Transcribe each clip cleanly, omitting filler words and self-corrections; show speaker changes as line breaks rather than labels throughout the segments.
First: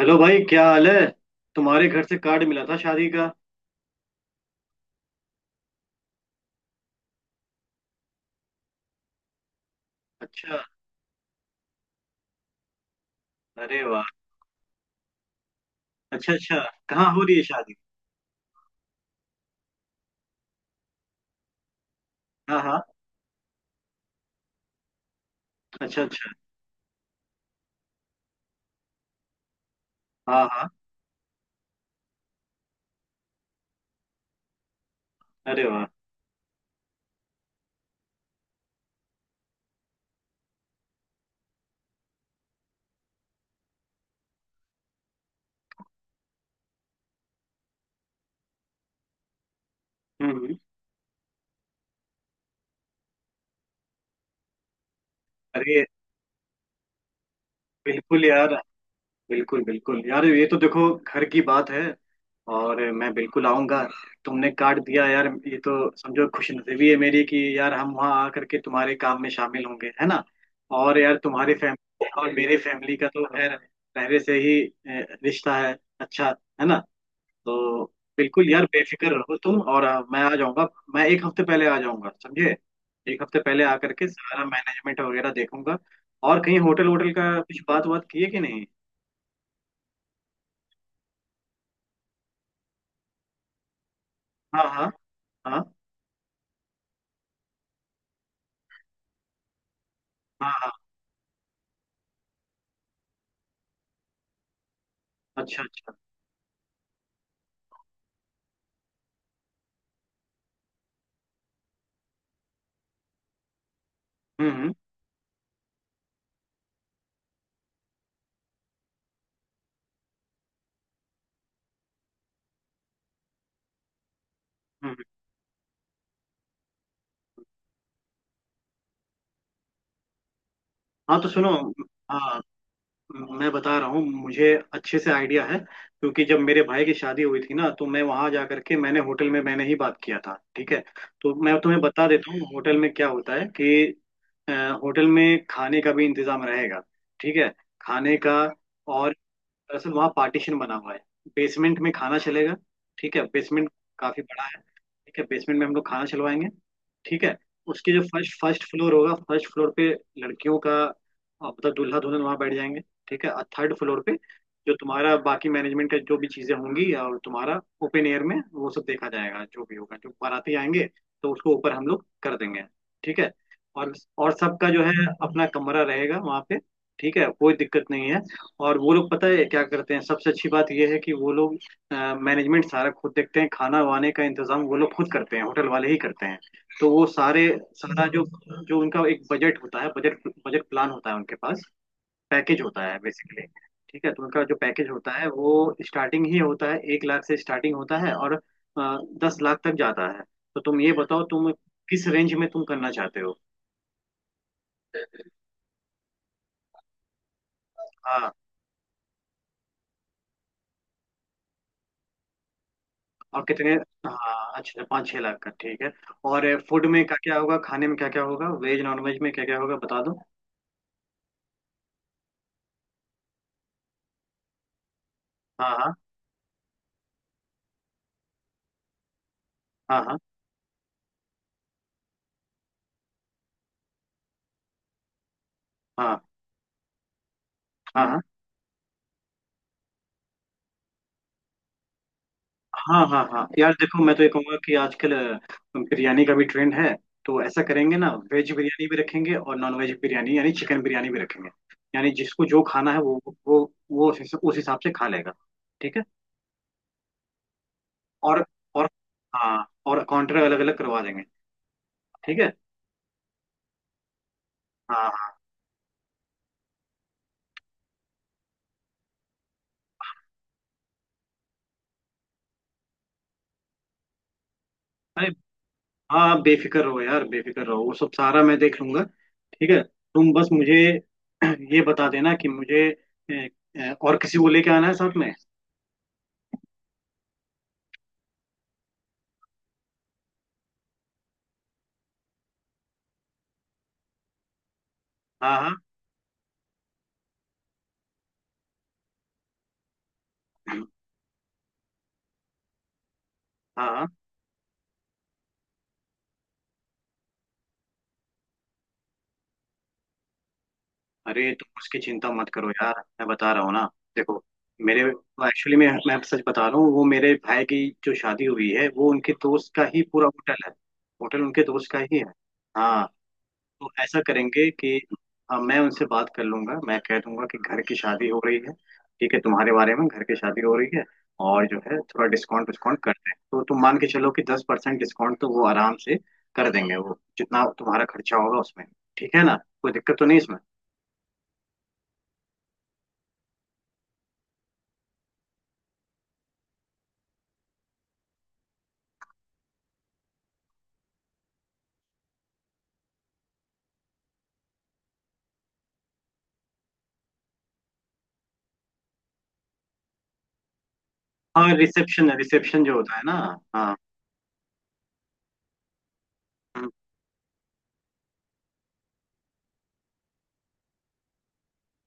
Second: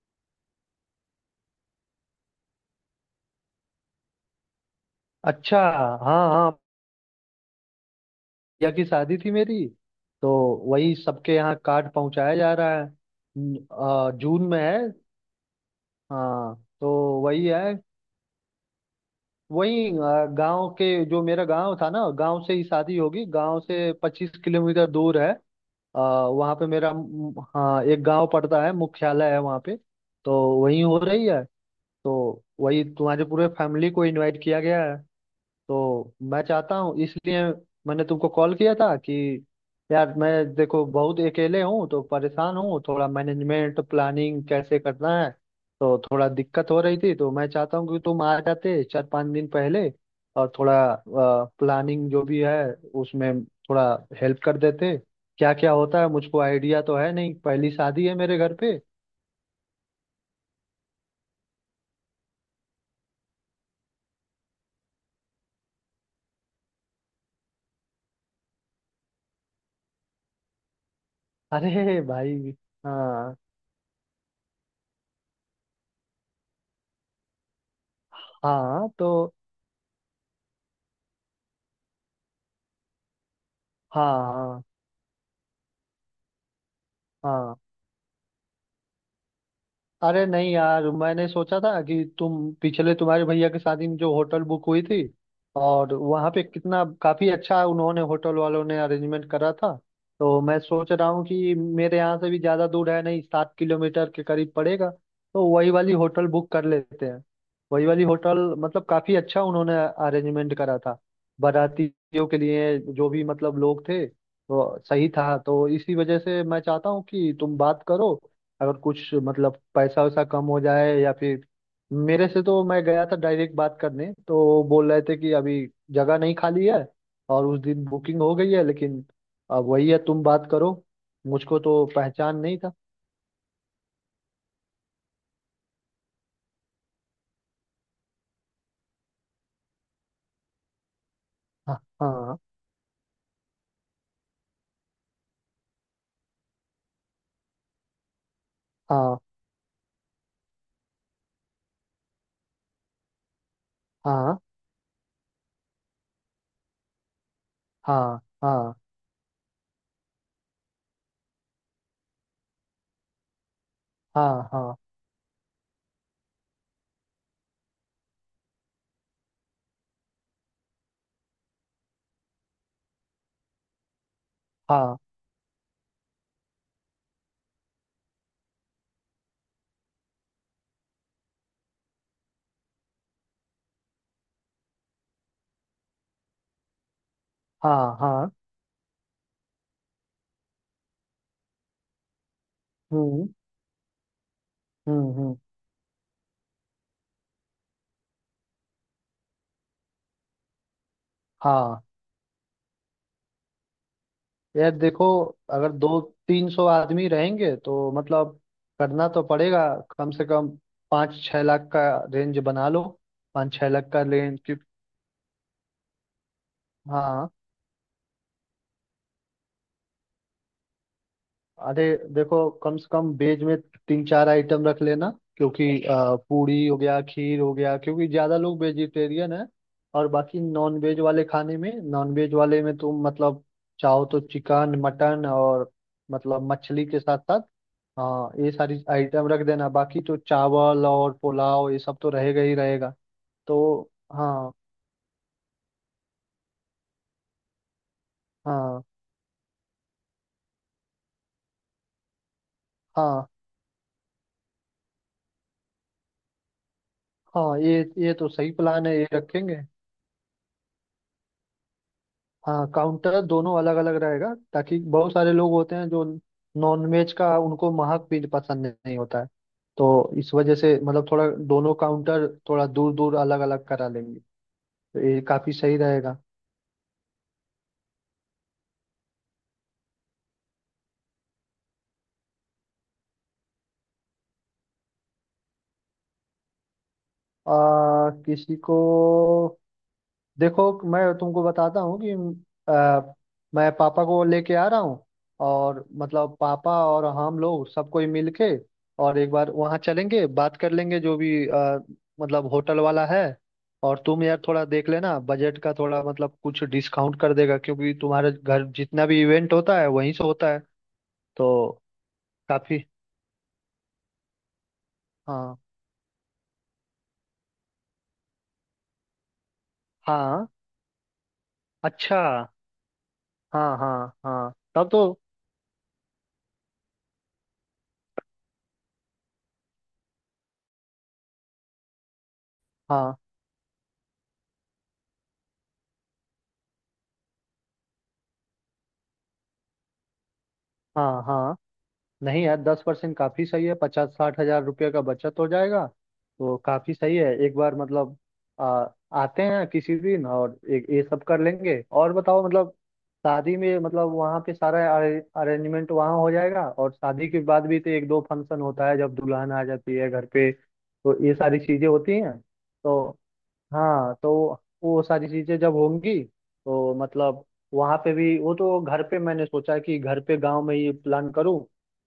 Hello भाई, क्या हाल है। तुम्हारे घर से कार्ड मिला था शादी का।
अच्छा। हाँ हाँ। भैया की शादी थी मेरी। तो
अच्छा।
वही सबके यहाँ कार्ड पहुंचाया जा रहा है।
अरे वाह।
जून में है।
अच्छा
हाँ।
अच्छा।
तो
कहाँ हो रही है
वही है,
शादी?
वही गांव के, जो मेरा गांव था ना, गांव से
हाँ
ही
हाँ।
शादी होगी। गांव से 25 किलोमीटर दूर है।
अच्छा अच्छा।
वहाँ पे मेरा हाँ, एक गांव पड़ता है, मुख्यालय है वहाँ पे। तो
हाँ हाँ।
वही हो रही है। तो वही तुम्हारे पूरे फैमिली को इनवाइट किया गया है।
अरे वाह।
तो मैं चाहता हूँ, इसलिए मैंने तुमको कॉल किया था कि यार, मैं देखो बहुत अकेले हूँ, तो परेशान हूँ थोड़ा। मैनेजमेंट, प्लानिंग कैसे करना है, तो थोड़ा दिक्कत हो रही थी। तो मैं चाहता हूँ कि तुम आ जाते 4-5 दिन पहले,
हम्म
और
हम्म।
थोड़ा प्लानिंग जो भी है उसमें थोड़ा हेल्प कर देते। क्या क्या
अरे
होता है, मुझको आइडिया तो है नहीं, पहली शादी है
बिल्कुल
मेरे घर
यार,
पे।
बिल्कुल बिल्कुल यार, ये तो देखो घर की बात है। और मैं बिल्कुल आऊंगा। तुमने कार्ड दिया यार, ये तो समझो खुशनसीबी है मेरी कि यार हम वहाँ आकर के तुम्हारे काम में शामिल होंगे, है ना। और यार तुम्हारी
अरे
फैमिली और
भाई।
मेरी फैमिली का तो
हाँ
खैर पहले से ही रिश्ता है अच्छा। है ना। तो बिल्कुल यार,
हाँ। तो।
बेफिक्र रहो तुम और मैं आ जाऊंगा। मैं एक हफ्ते पहले आ जाऊंगा समझे। एक हफ्ते पहले आकर
हाँ।
के सारा
हाँ
मैनेजमेंट वगैरह देखूंगा। और कहीं होटल होटल का
हाँ।
कुछ बात बात की है कि नहीं।
अरे नहीं यार, मैंने सोचा था कि तुम, पिछले, तुम्हारे भैया की शादी में जो होटल
हाँ
बुक हुई
हाँ।
थी,
हाँ।
और वहाँ पे कितना काफी अच्छा उन्होंने, होटल वालों ने अरेंजमेंट करा था। तो
हाँ
मैं
हाँ।
सोच रहा हूँ कि मेरे यहाँ से भी ज्यादा दूर है नहीं, 7 किलोमीटर के करीब पड़ेगा। तो
अच्छा
वही
अच्छा।
वाली होटल बुक कर लेते हैं। वही वाली होटल मतलब काफी अच्छा उन्होंने अरेंजमेंट करा था बारातियों के लिए। जो भी मतलब लोग थे
हम्म हम्म हम्म।
तो सही था। तो इसी वजह से मैं चाहता हूँ कि तुम बात करो। अगर कुछ मतलब पैसा वैसा कम हो जाए, या फिर मेरे से, तो मैं गया था डायरेक्ट बात करने, तो बोल
हम्म।
रहे थे कि अभी जगह नहीं खाली है और उस दिन बुकिंग हो गई है। लेकिन अब वही है, तुम बात करो।
हाँ तो सुनो।
मुझको तो पहचान
हाँ
नहीं था।
मैं बता रहा हूँ, मुझे अच्छे से आइडिया है क्योंकि जब मेरे भाई की शादी हुई थी ना तो मैं वहां जा करके मैंने होटल में मैंने ही बात किया था। ठीक है। तो मैं
हाँ
तुम्हें बता देता
हाँ।
हूँ होटल में क्या होता है कि अ, होटल में खाने का भी इंतजाम रहेगा। ठीक है। खाने का। और दरअसल वहाँ पार्टीशन बना हुआ है। बेसमेंट में खाना चलेगा। ठीक है, बेसमेंट काफी
हाँ
बड़ा है। ठीक है, बेसमेंट में हम लोग खाना चलवाएंगे। ठीक है। उसके जो
हाँ।
फर्स्ट फर्स्ट
हाँ
फ्लोर होगा, फर्स्ट फ्लोर पे लड़कियों का मतलब दूल्हा दुल्हन वहाँ बैठ जाएंगे। ठीक है। और थर्ड फ्लोर पे
हाँ।
जो
हाँ
तुम्हारा बाकी मैनेजमेंट का जो भी चीजें होंगी और तुम्हारा ओपन एयर में वो सब देखा जाएगा, जो भी होगा, जो बाराती आएंगे तो उसको ऊपर हम लोग कर देंगे। ठीक है। और और सबका
हाँ।
जो
हाँ
है अपना कमरा रहेगा वहाँ पे। ठीक है, कोई दिक्कत नहीं है। और वो लोग पता है क्या करते हैं, सबसे अच्छी बात ये है कि वो लोग मैनेजमेंट सारा खुद देखते हैं, खाना वाने का इंतजाम वो लोग खुद करते हैं, होटल वाले ही करते हैं। तो वो सारे
हाँ।
सारा जो
हाँ।
जो उनका एक बजट होता है, बजट बजट प्लान होता है उनके पास। पैकेज होता है
हम्म
बेसिकली। ठीक है। तो उनका जो पैकेज होता है
हम्म।
वो स्टार्टिंग ही होता है, 1 लाख से स्टार्टिंग होता है और 10 लाख तक जाता है। तो तुम ये बताओ, तुम
हाँ।
किस रेंज में तुम करना चाहते हो।
यार देखो, अगर 200-300 आदमी रहेंगे तो
हाँ।
मतलब करना तो पड़ेगा। कम से कम 5-6 लाख का रेंज बना लो।
और
पाँच छः
कितने।
लाख का रेंज
हाँ
की।
अच्छा, 5-6 लाख का ठीक है। और फूड में क्या
हाँ।
क्या होगा, खाने में क्या क्या होगा, वेज नॉन वेज में क्या क्या होगा बता दो।
अरे देखो, कम से कम वेज में 3-4 आइटम रख लेना, क्योंकि
हाँ हाँ।
पूरी हो गया, खीर हो गया, क्योंकि ज़्यादा लोग वेजिटेरियन है।
हाँ
और
हाँ।
बाकी नॉन वेज वाले खाने में, नॉन वेज वाले में तुम मतलब चाहो तो चिकन, मटन, और मतलब मछली के साथ साथ,
हाँ हाँ। हाँ
हाँ, ये सारी आइटम रख देना। बाकी तो चावल और पुलाव ये सब तो रहेगा ही रहेगा।
हाँ। हाँ हाँ। यार
तो।
देखो, मैं तो ये
हाँ।
कहूँगा कि आजकल बिरयानी का भी ट्रेंड है। तो ऐसा करेंगे ना, वेज
हाँ
बिरयानी भी रखेंगे और नॉन वेज बिरयानी यानी चिकन बिरयानी भी रखेंगे। यानी जिसको जो खाना है
हाँ।
वो वो उस हिसाब से खा लेगा। ठीक है।
हाँ। ये तो
और
सही प्लान
और
है, ये
हाँ,
रखेंगे।
और काउंटर अलग अलग करवा देंगे। ठीक है।
हाँ। काउंटर दोनों अलग अलग रहेगा, ताकि
हाँ
बहुत
हाँ।
सारे लोग होते हैं जो नॉन वेज का उनको महक भी पसंद नहीं होता है। तो इस वजह से मतलब थोड़ा, दोनों काउंटर थोड़ा दूर दूर, अलग अलग करा लेंगे। तो ये
अरे
काफी सही रहेगा।
हाँ, आप बेफिक्र रहो यार, बेफिक्र रहो, वो सब सारा मैं देख लूंगा। ठीक है, तुम बस मुझे ये बता देना कि मुझे ए, ए, और किसी को लेके आना है साथ में।
किसी को, देखो मैं तुमको बताता हूँ कि, अ, मैं पापा को लेके आ रहा हूँ।
हाँ हाँ
और मतलब पापा और हम लोग सब कोई मिल के, और एक बार वहाँ चलेंगे, बात कर लेंगे, जो भी मतलब होटल वाला है।
हाँ
और
हाँ।
तुम यार थोड़ा देख लेना बजट का, थोड़ा मतलब कुछ डिस्काउंट कर देगा, क्योंकि तुम्हारे घर जितना भी इवेंट होता है वहीं से होता है।
अरे तुम
तो
उसकी चिंता मत करो
काफी।
यार। मैं बता रहा हूँ ना, देखो मेरे
हाँ
एक्चुअली मैं सच बता रहा हूँ, वो मेरे भाई की जो शादी हुई है वो उनके दोस्त का ही पूरा
हाँ।
होटल है। होटल उनके दोस्त का ही
अच्छा।
है। हाँ।
हाँ
तो
हाँ।
ऐसा
हाँ
करेंगे
तब
कि
तो।
हाँ, मैं उनसे बात कर लूंगा, मैं कह दूंगा कि घर की शादी हो रही है। ठीक है, तुम्हारे बारे में घर की शादी हो रही है। और जो है थोड़ा डिस्काउंट विस्काउंट
हाँ
करते हैं, तो तुम मान के चलो कि 10% डिस्काउंट तो वो आराम से कर देंगे, वो जितना तुम्हारा खर्चा होगा उसमें। ठीक है ना। कोई दिक्कत तो नहीं इसमें।
हाँ। हाँ। नहीं यार, 10% काफी सही है, 50-60 हजार रुपये का बचत हो जाएगा। तो काफी सही है, एक बार मतलब आ, आते हैं किसी दिन और एक ये सब कर लेंगे। और बताओ मतलब, शादी में मतलब वहाँ पे सारा अरेंजमेंट वहाँ हो जाएगा। और शादी के बाद भी तो 1-2 फंक्शन होता है, जब दुल्हन आ जाती है घर पे, तो ये सारी
और
चीजें होती
रिसेप्शन
हैं।
रिसेप्शन जो होता
तो।
है ना। हाँ।
हाँ। तो वो सारी चीजें जब होंगी,
हम्म।
तो मतलब वहां पे भी वो, तो घर पे मैंने सोचा कि घर पे गांव में ही प्लान करूँ।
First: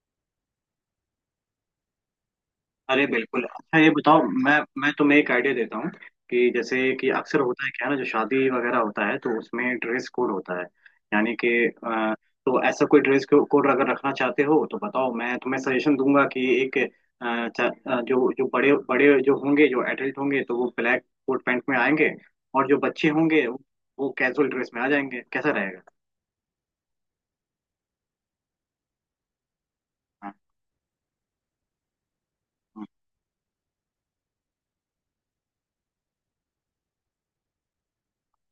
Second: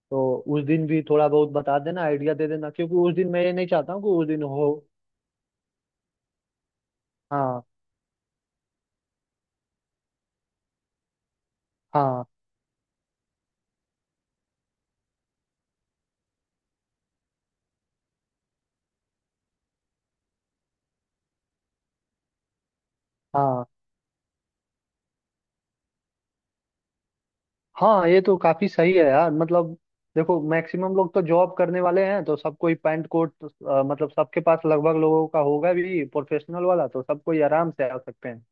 तो उस दिन भी थोड़ा बहुत बता देना, आइडिया दे देना, क्योंकि
अरे
उस दिन मैं
बिल्कुल।
ये नहीं
अच्छा ये
चाहता हूँ कि
बताओ,
उस दिन
मैं
हो।
मैं तुम्हें एक आइडिया देता हूँ कि जैसे कि अक्सर
हाँ
होता है क्या है ना, जो शादी वगैरह होता है तो उसमें ड्रेस कोड होता है, यानी कि
हाँ।
तो ऐसा कोई ड्रेस कोड अगर रखना चाहते हो तो बताओ, मैं तुम्हें सजेशन दूंगा कि एक जो जो बड़े बड़े जो होंगे, जो एडल्ट होंगे तो वो ब्लैक कोट पैंट में आएंगे। और जो बच्चे होंगे वो,
हाँ।
वो कैजुअल ड्रेस में आ जाएंगे। कैसा रहेगा।
हाँ, ये तो काफी सही है यार, मतलब
हाँ,
देखो मैक्सिमम लोग तो जॉब करने वाले हैं। तो सबको ही
हाँ,
पैंट कोट मतलब सबके पास लगभग लोगों का होगा भी प्रोफेशनल वाला। तो सबको ही आराम से आ सकते हैं।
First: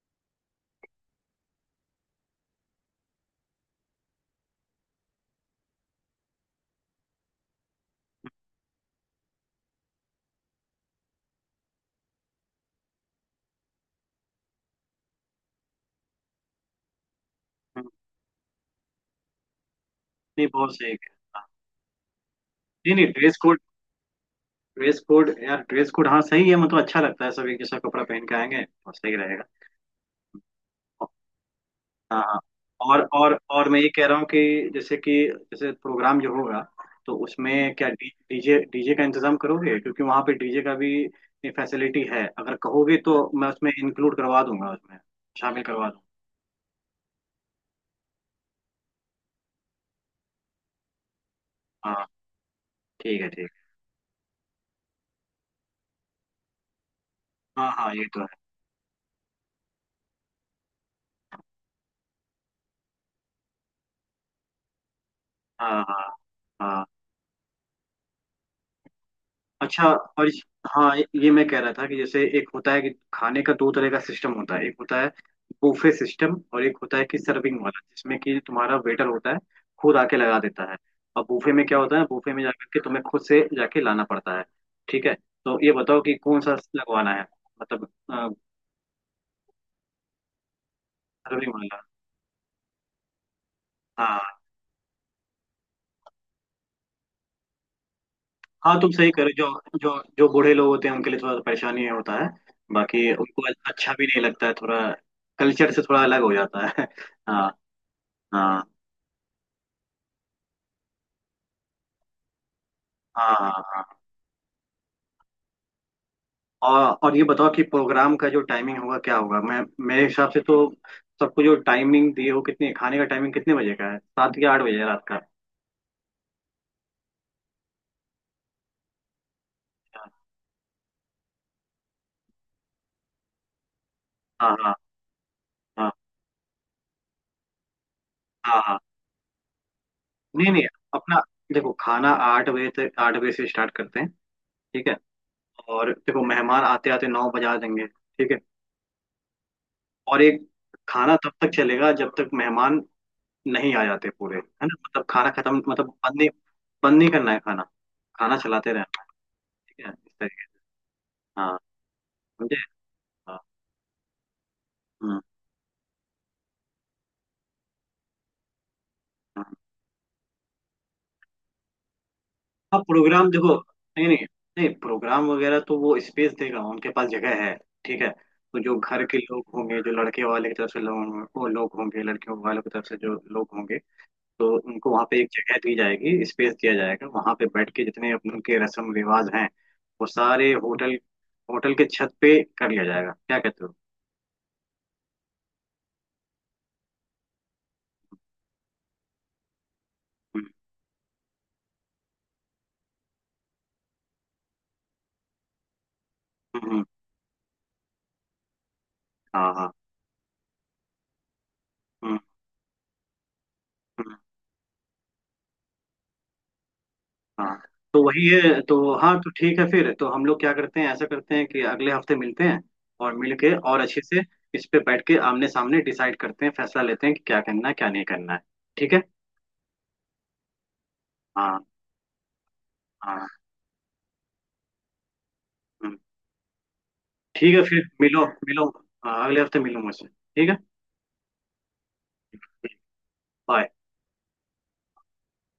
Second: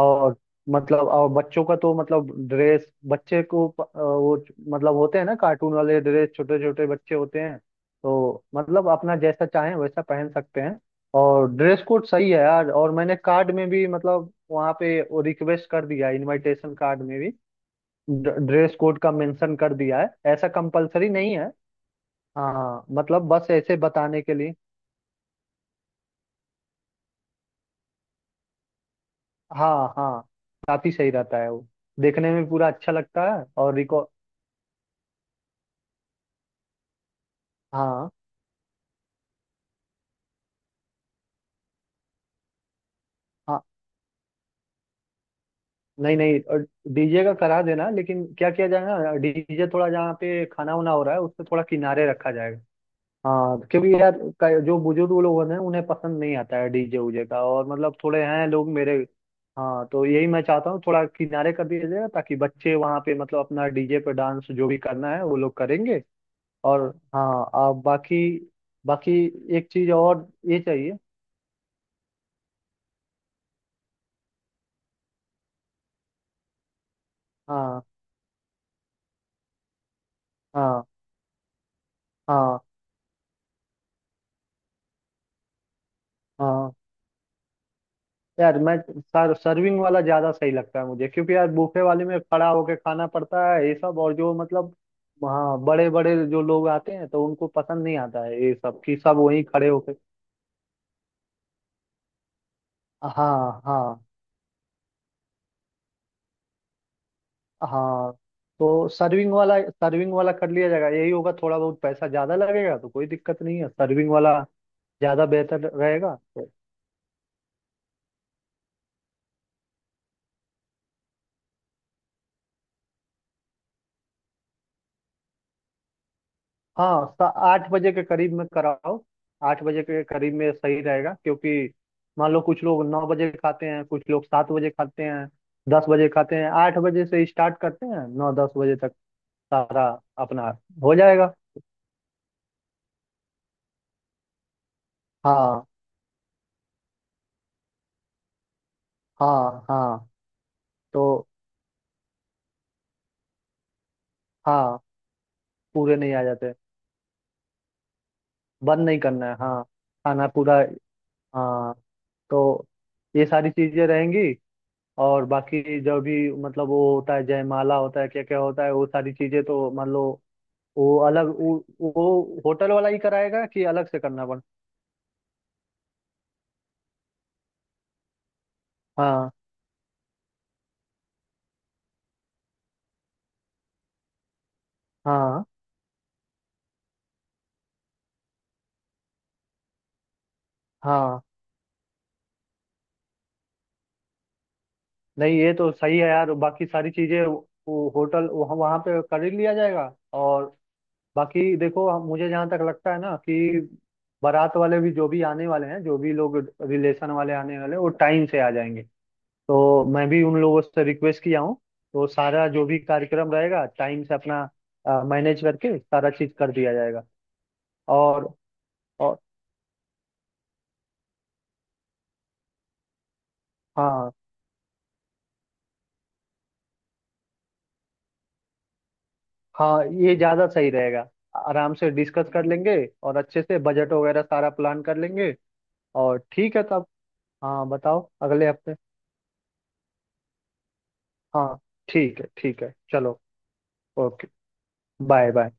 और मतलब, और बच्चों का तो मतलब ड्रेस, बच्चे को मतलब होते हैं ना, कार्टून वाले ड्रेस, छोटे छोटे बच्चे होते हैं, तो मतलब अपना जैसा चाहें वैसा पहन सकते हैं। और ड्रेस कोड सही है यार, और मैंने कार्ड में भी मतलब वहाँ पे वो रिक्वेस्ट कर दिया है, इनविटेशन कार्ड में भी
हाँ।
ड्रेस कोड का मेंशन कर दिया है,
नहीं
ऐसा
बहुत सही है।
कंपलसरी नहीं है।
हाँ।
हाँ,
नहीं नहीं,
मतलब
ड्रेस
बस
कोड,
ऐसे बताने के लिए।
ड्रेस कोड यार, ड्रेस कोड हाँ सही है, मतलब अच्छा लगता है सब एक जैसा कपड़ा पहन के आएंगे और सही रहेगा।
हाँ हाँ। काफी सही रहता है वो,
हाँ
देखने
हाँ।
में पूरा अच्छा
और
लगता
और
है।
और
और
मैं ये कह
रिकॉर्ड।
रहा हूँ कि जैसे प्रोग्राम जो होगा तो उसमें क्या
हाँ
डीजे डीजे का इंतजाम करोगे, क्योंकि वहाँ पे डीजे का भी फैसिलिटी है, अगर कहोगे तो मैं
हाँ।
उसमें इंक्लूड करवा दूंगा, उसमें शामिल करवा दूंगा।
नहीं नहीं। और डीजे का करा देना, लेकिन क्या किया जाए ना, डीजे थोड़ा जहाँ पे खाना वाना हो रहा है उससे थोड़ा
हाँ।
किनारे रखा जाएगा।
ठीक है ठीक है।
हाँ, क्योंकि यार, जो बुजुर्ग लोग हैं उन्हें पसंद नहीं आता है डीजे उजे का, और
हाँ हाँ
मतलब
ये तो
थोड़े
है।
हैं लोग मेरे। हाँ, तो यही मैं चाहता हूँ, थोड़ा किनारे कर दिया जाए, ताकि बच्चे वहाँ पे मतलब अपना डीजे पे डांस जो भी करना है वो लोग
हाँ
करेंगे।
हाँ।
और
हाँ
हाँ, आप बाकी, बाकी एक
अच्छा।
चीज
और
और ये चाहिए।
हाँ, ये मैं कह रहा था कि जैसे एक होता है कि खाने का दो तरह का सिस्टम होता है, एक होता है बुफे सिस्टम और एक होता है कि सर्विंग वाला
हाँ।
जिसमें कि तुम्हारा वेटर होता है खुद आके लगा देता है।
हाँ
और बुफे में क्या होता है, बुफे में
हाँ।
जाकर के तुम्हें खुद से जाके लाना पड़ता है। ठीक है। तो ये बताओ कि कौन सा
हाँ,
लगवाना है मतलब।
यार मैं सर सर्विंग वाला ज्यादा सही लगता है मुझे, क्योंकि यार
सर्विंग वाला।
बुफे वाले में खड़ा होके खाना पड़ता है ये सब और जो
हाँ।
मतलब। हाँ, बड़े बड़े जो लोग आते हैं तो उनको पसंद नहीं आता है ये
हाँ
सब,
तुम
कि
सही
सब
करो,
वहीं
जो
खड़े
जो
होके।
जो बूढ़े लोग होते हैं उनके लिए थोड़ा परेशानी होता है, बाकी उनको
हाँ
अच्छा
हाँ।
भी नहीं लगता है, थोड़ा कल्चर से थोड़ा अलग हो जाता है हाँ।
हाँ।
हाँ।
तो सर्विंग वाला, सर्विंग वाला कर लिया जाएगा, यही होगा। थोड़ा बहुत पैसा ज्यादा लगेगा तो कोई
हाँ।
दिक्कत नहीं है।
हाँ।
सर्विंग वाला ज्यादा बेहतर रहेगा।
और ये बताओ कि प्रोग्राम का जो टाइमिंग होगा क्या होगा। मैं, मेरे हिसाब से तो सबको जो टाइमिंग दी हो कितनी, खाने का टाइमिंग कितने बजे का है, 7 या 8 बजे है रात का।
हाँ। 8 बजे के करीब में कराओ, 8 बजे के करीब में सही रहेगा। क्योंकि मान लो कुछ लोग 9 बजे खाते हैं, कुछ लोग सात
हाँ
बजे
हाँ।
खाते हैं, दस
हाँ
बजे खाते हैं। 8 बजे से स्टार्ट करते हैं, नौ दस
हाँ।
बजे
हाँ।
तक सारा
नहीं
अपना
नहीं।
हो
अपना
जाएगा।
देखो, खाना 8 बजे तक, 8 बजे से स्टार्ट करते हैं। ठीक है।
हाँ
और देखो मेहमान आते आते 9 बजा देंगे। ठीक है।
हाँ। हाँ।
और एक खाना
तो।
तब तक चलेगा जब तक मेहमान नहीं आ जाते पूरे, है ना,
हाँ।
मतलब खाना खत्म, मतलब
पूरे नहीं
बंद
आ
नहीं।
जाते।
बंद नहीं करना है खाना, खाना चलाते
बंद नहीं
रहना।
करना है। हाँ,
ठीक है इस
खाना
तरीके।
पूरा।
हाँ।
हाँ। तो
समझे।
ये
हाँ।
सारी चीजें रहेंगी।
हाँ
और बाकी जो भी मतलब वो होता है, जयमाला होता है, क्या क्या होता है, वो सारी चीजें तो मान लो वो अलग, वो होटल
हाँ,
वाला ही
प्रोग्राम
कराएगा
देखो।
कि अलग से
नहीं नहीं।
करना पड़।
नहीं प्रोग्राम वगैरह तो वो स्पेस देगा, उनके पास जगह है। ठीक है। तो जो घर के
हाँ
लोग होंगे, जो लड़के वाले की तरफ से लोग वो लोग होंगे, लड़कियों वालों की तरफ से जो लोग होंगे, तो उनको वहाँ पे एक
हाँ।
जगह दी जाएगी, स्पेस दिया जाएगा वहाँ पे, बैठ के जितने अपन के रस्म रिवाज हैं वो सारे होटल
हाँ।
होटल के छत पे कर लिया जाएगा। क्या कहते हो।
नहीं, ये तो सही है यार, बाकी सारी चीजें वो होटल वहाँ वहाँ पे कर ही लिया जाएगा। और
हम्म
बाकी देखो, मुझे जहाँ तक लगता है ना, कि बारात वाले भी जो भी आने वाले हैं, जो भी लोग
हम्म हम्म,
रिलेशन वाले आने वाले हैं वो टाइम से आ जाएंगे।
हाँ हाँ।
तो मैं भी उन लोगों से रिक्वेस्ट किया हूँ। तो
हम्म
सारा जो भी कार्यक्रम रहेगा टाइम से
हम्म।
अपना मैनेज करके सारा चीज कर दिया जाएगा।
हाँ तो वही
और।
है। तो हाँ
और।
तो ठीक है फिर, तो हम लोग क्या करते हैं, ऐसा करते हैं कि अगले हफ्ते मिलते हैं और मिल के और अच्छे
हाँ
से इस पे बैठ के आमने सामने डिसाइड करते हैं, फैसला लेते हैं कि क्या करना है क्या नहीं करना है। ठीक है।
हाँ, ये ज्यादा सही रहेगा।
हाँ।
आराम से डिस्कस कर लेंगे, और
हाँ।
अच्छे से बजट वगैरह सारा प्लान कर लेंगे।
हम्म,
और ठीक है तब।
ठीक है
हाँ,
फिर
बताओ
मिलो
अगले
मिलो।
हफ्ते।
हाँ, अगले हफ्ते मिलो मुझसे ठीक है।
हाँ ठीक है। ठीक है, चलो।
बाय।
ओके। Bye bye.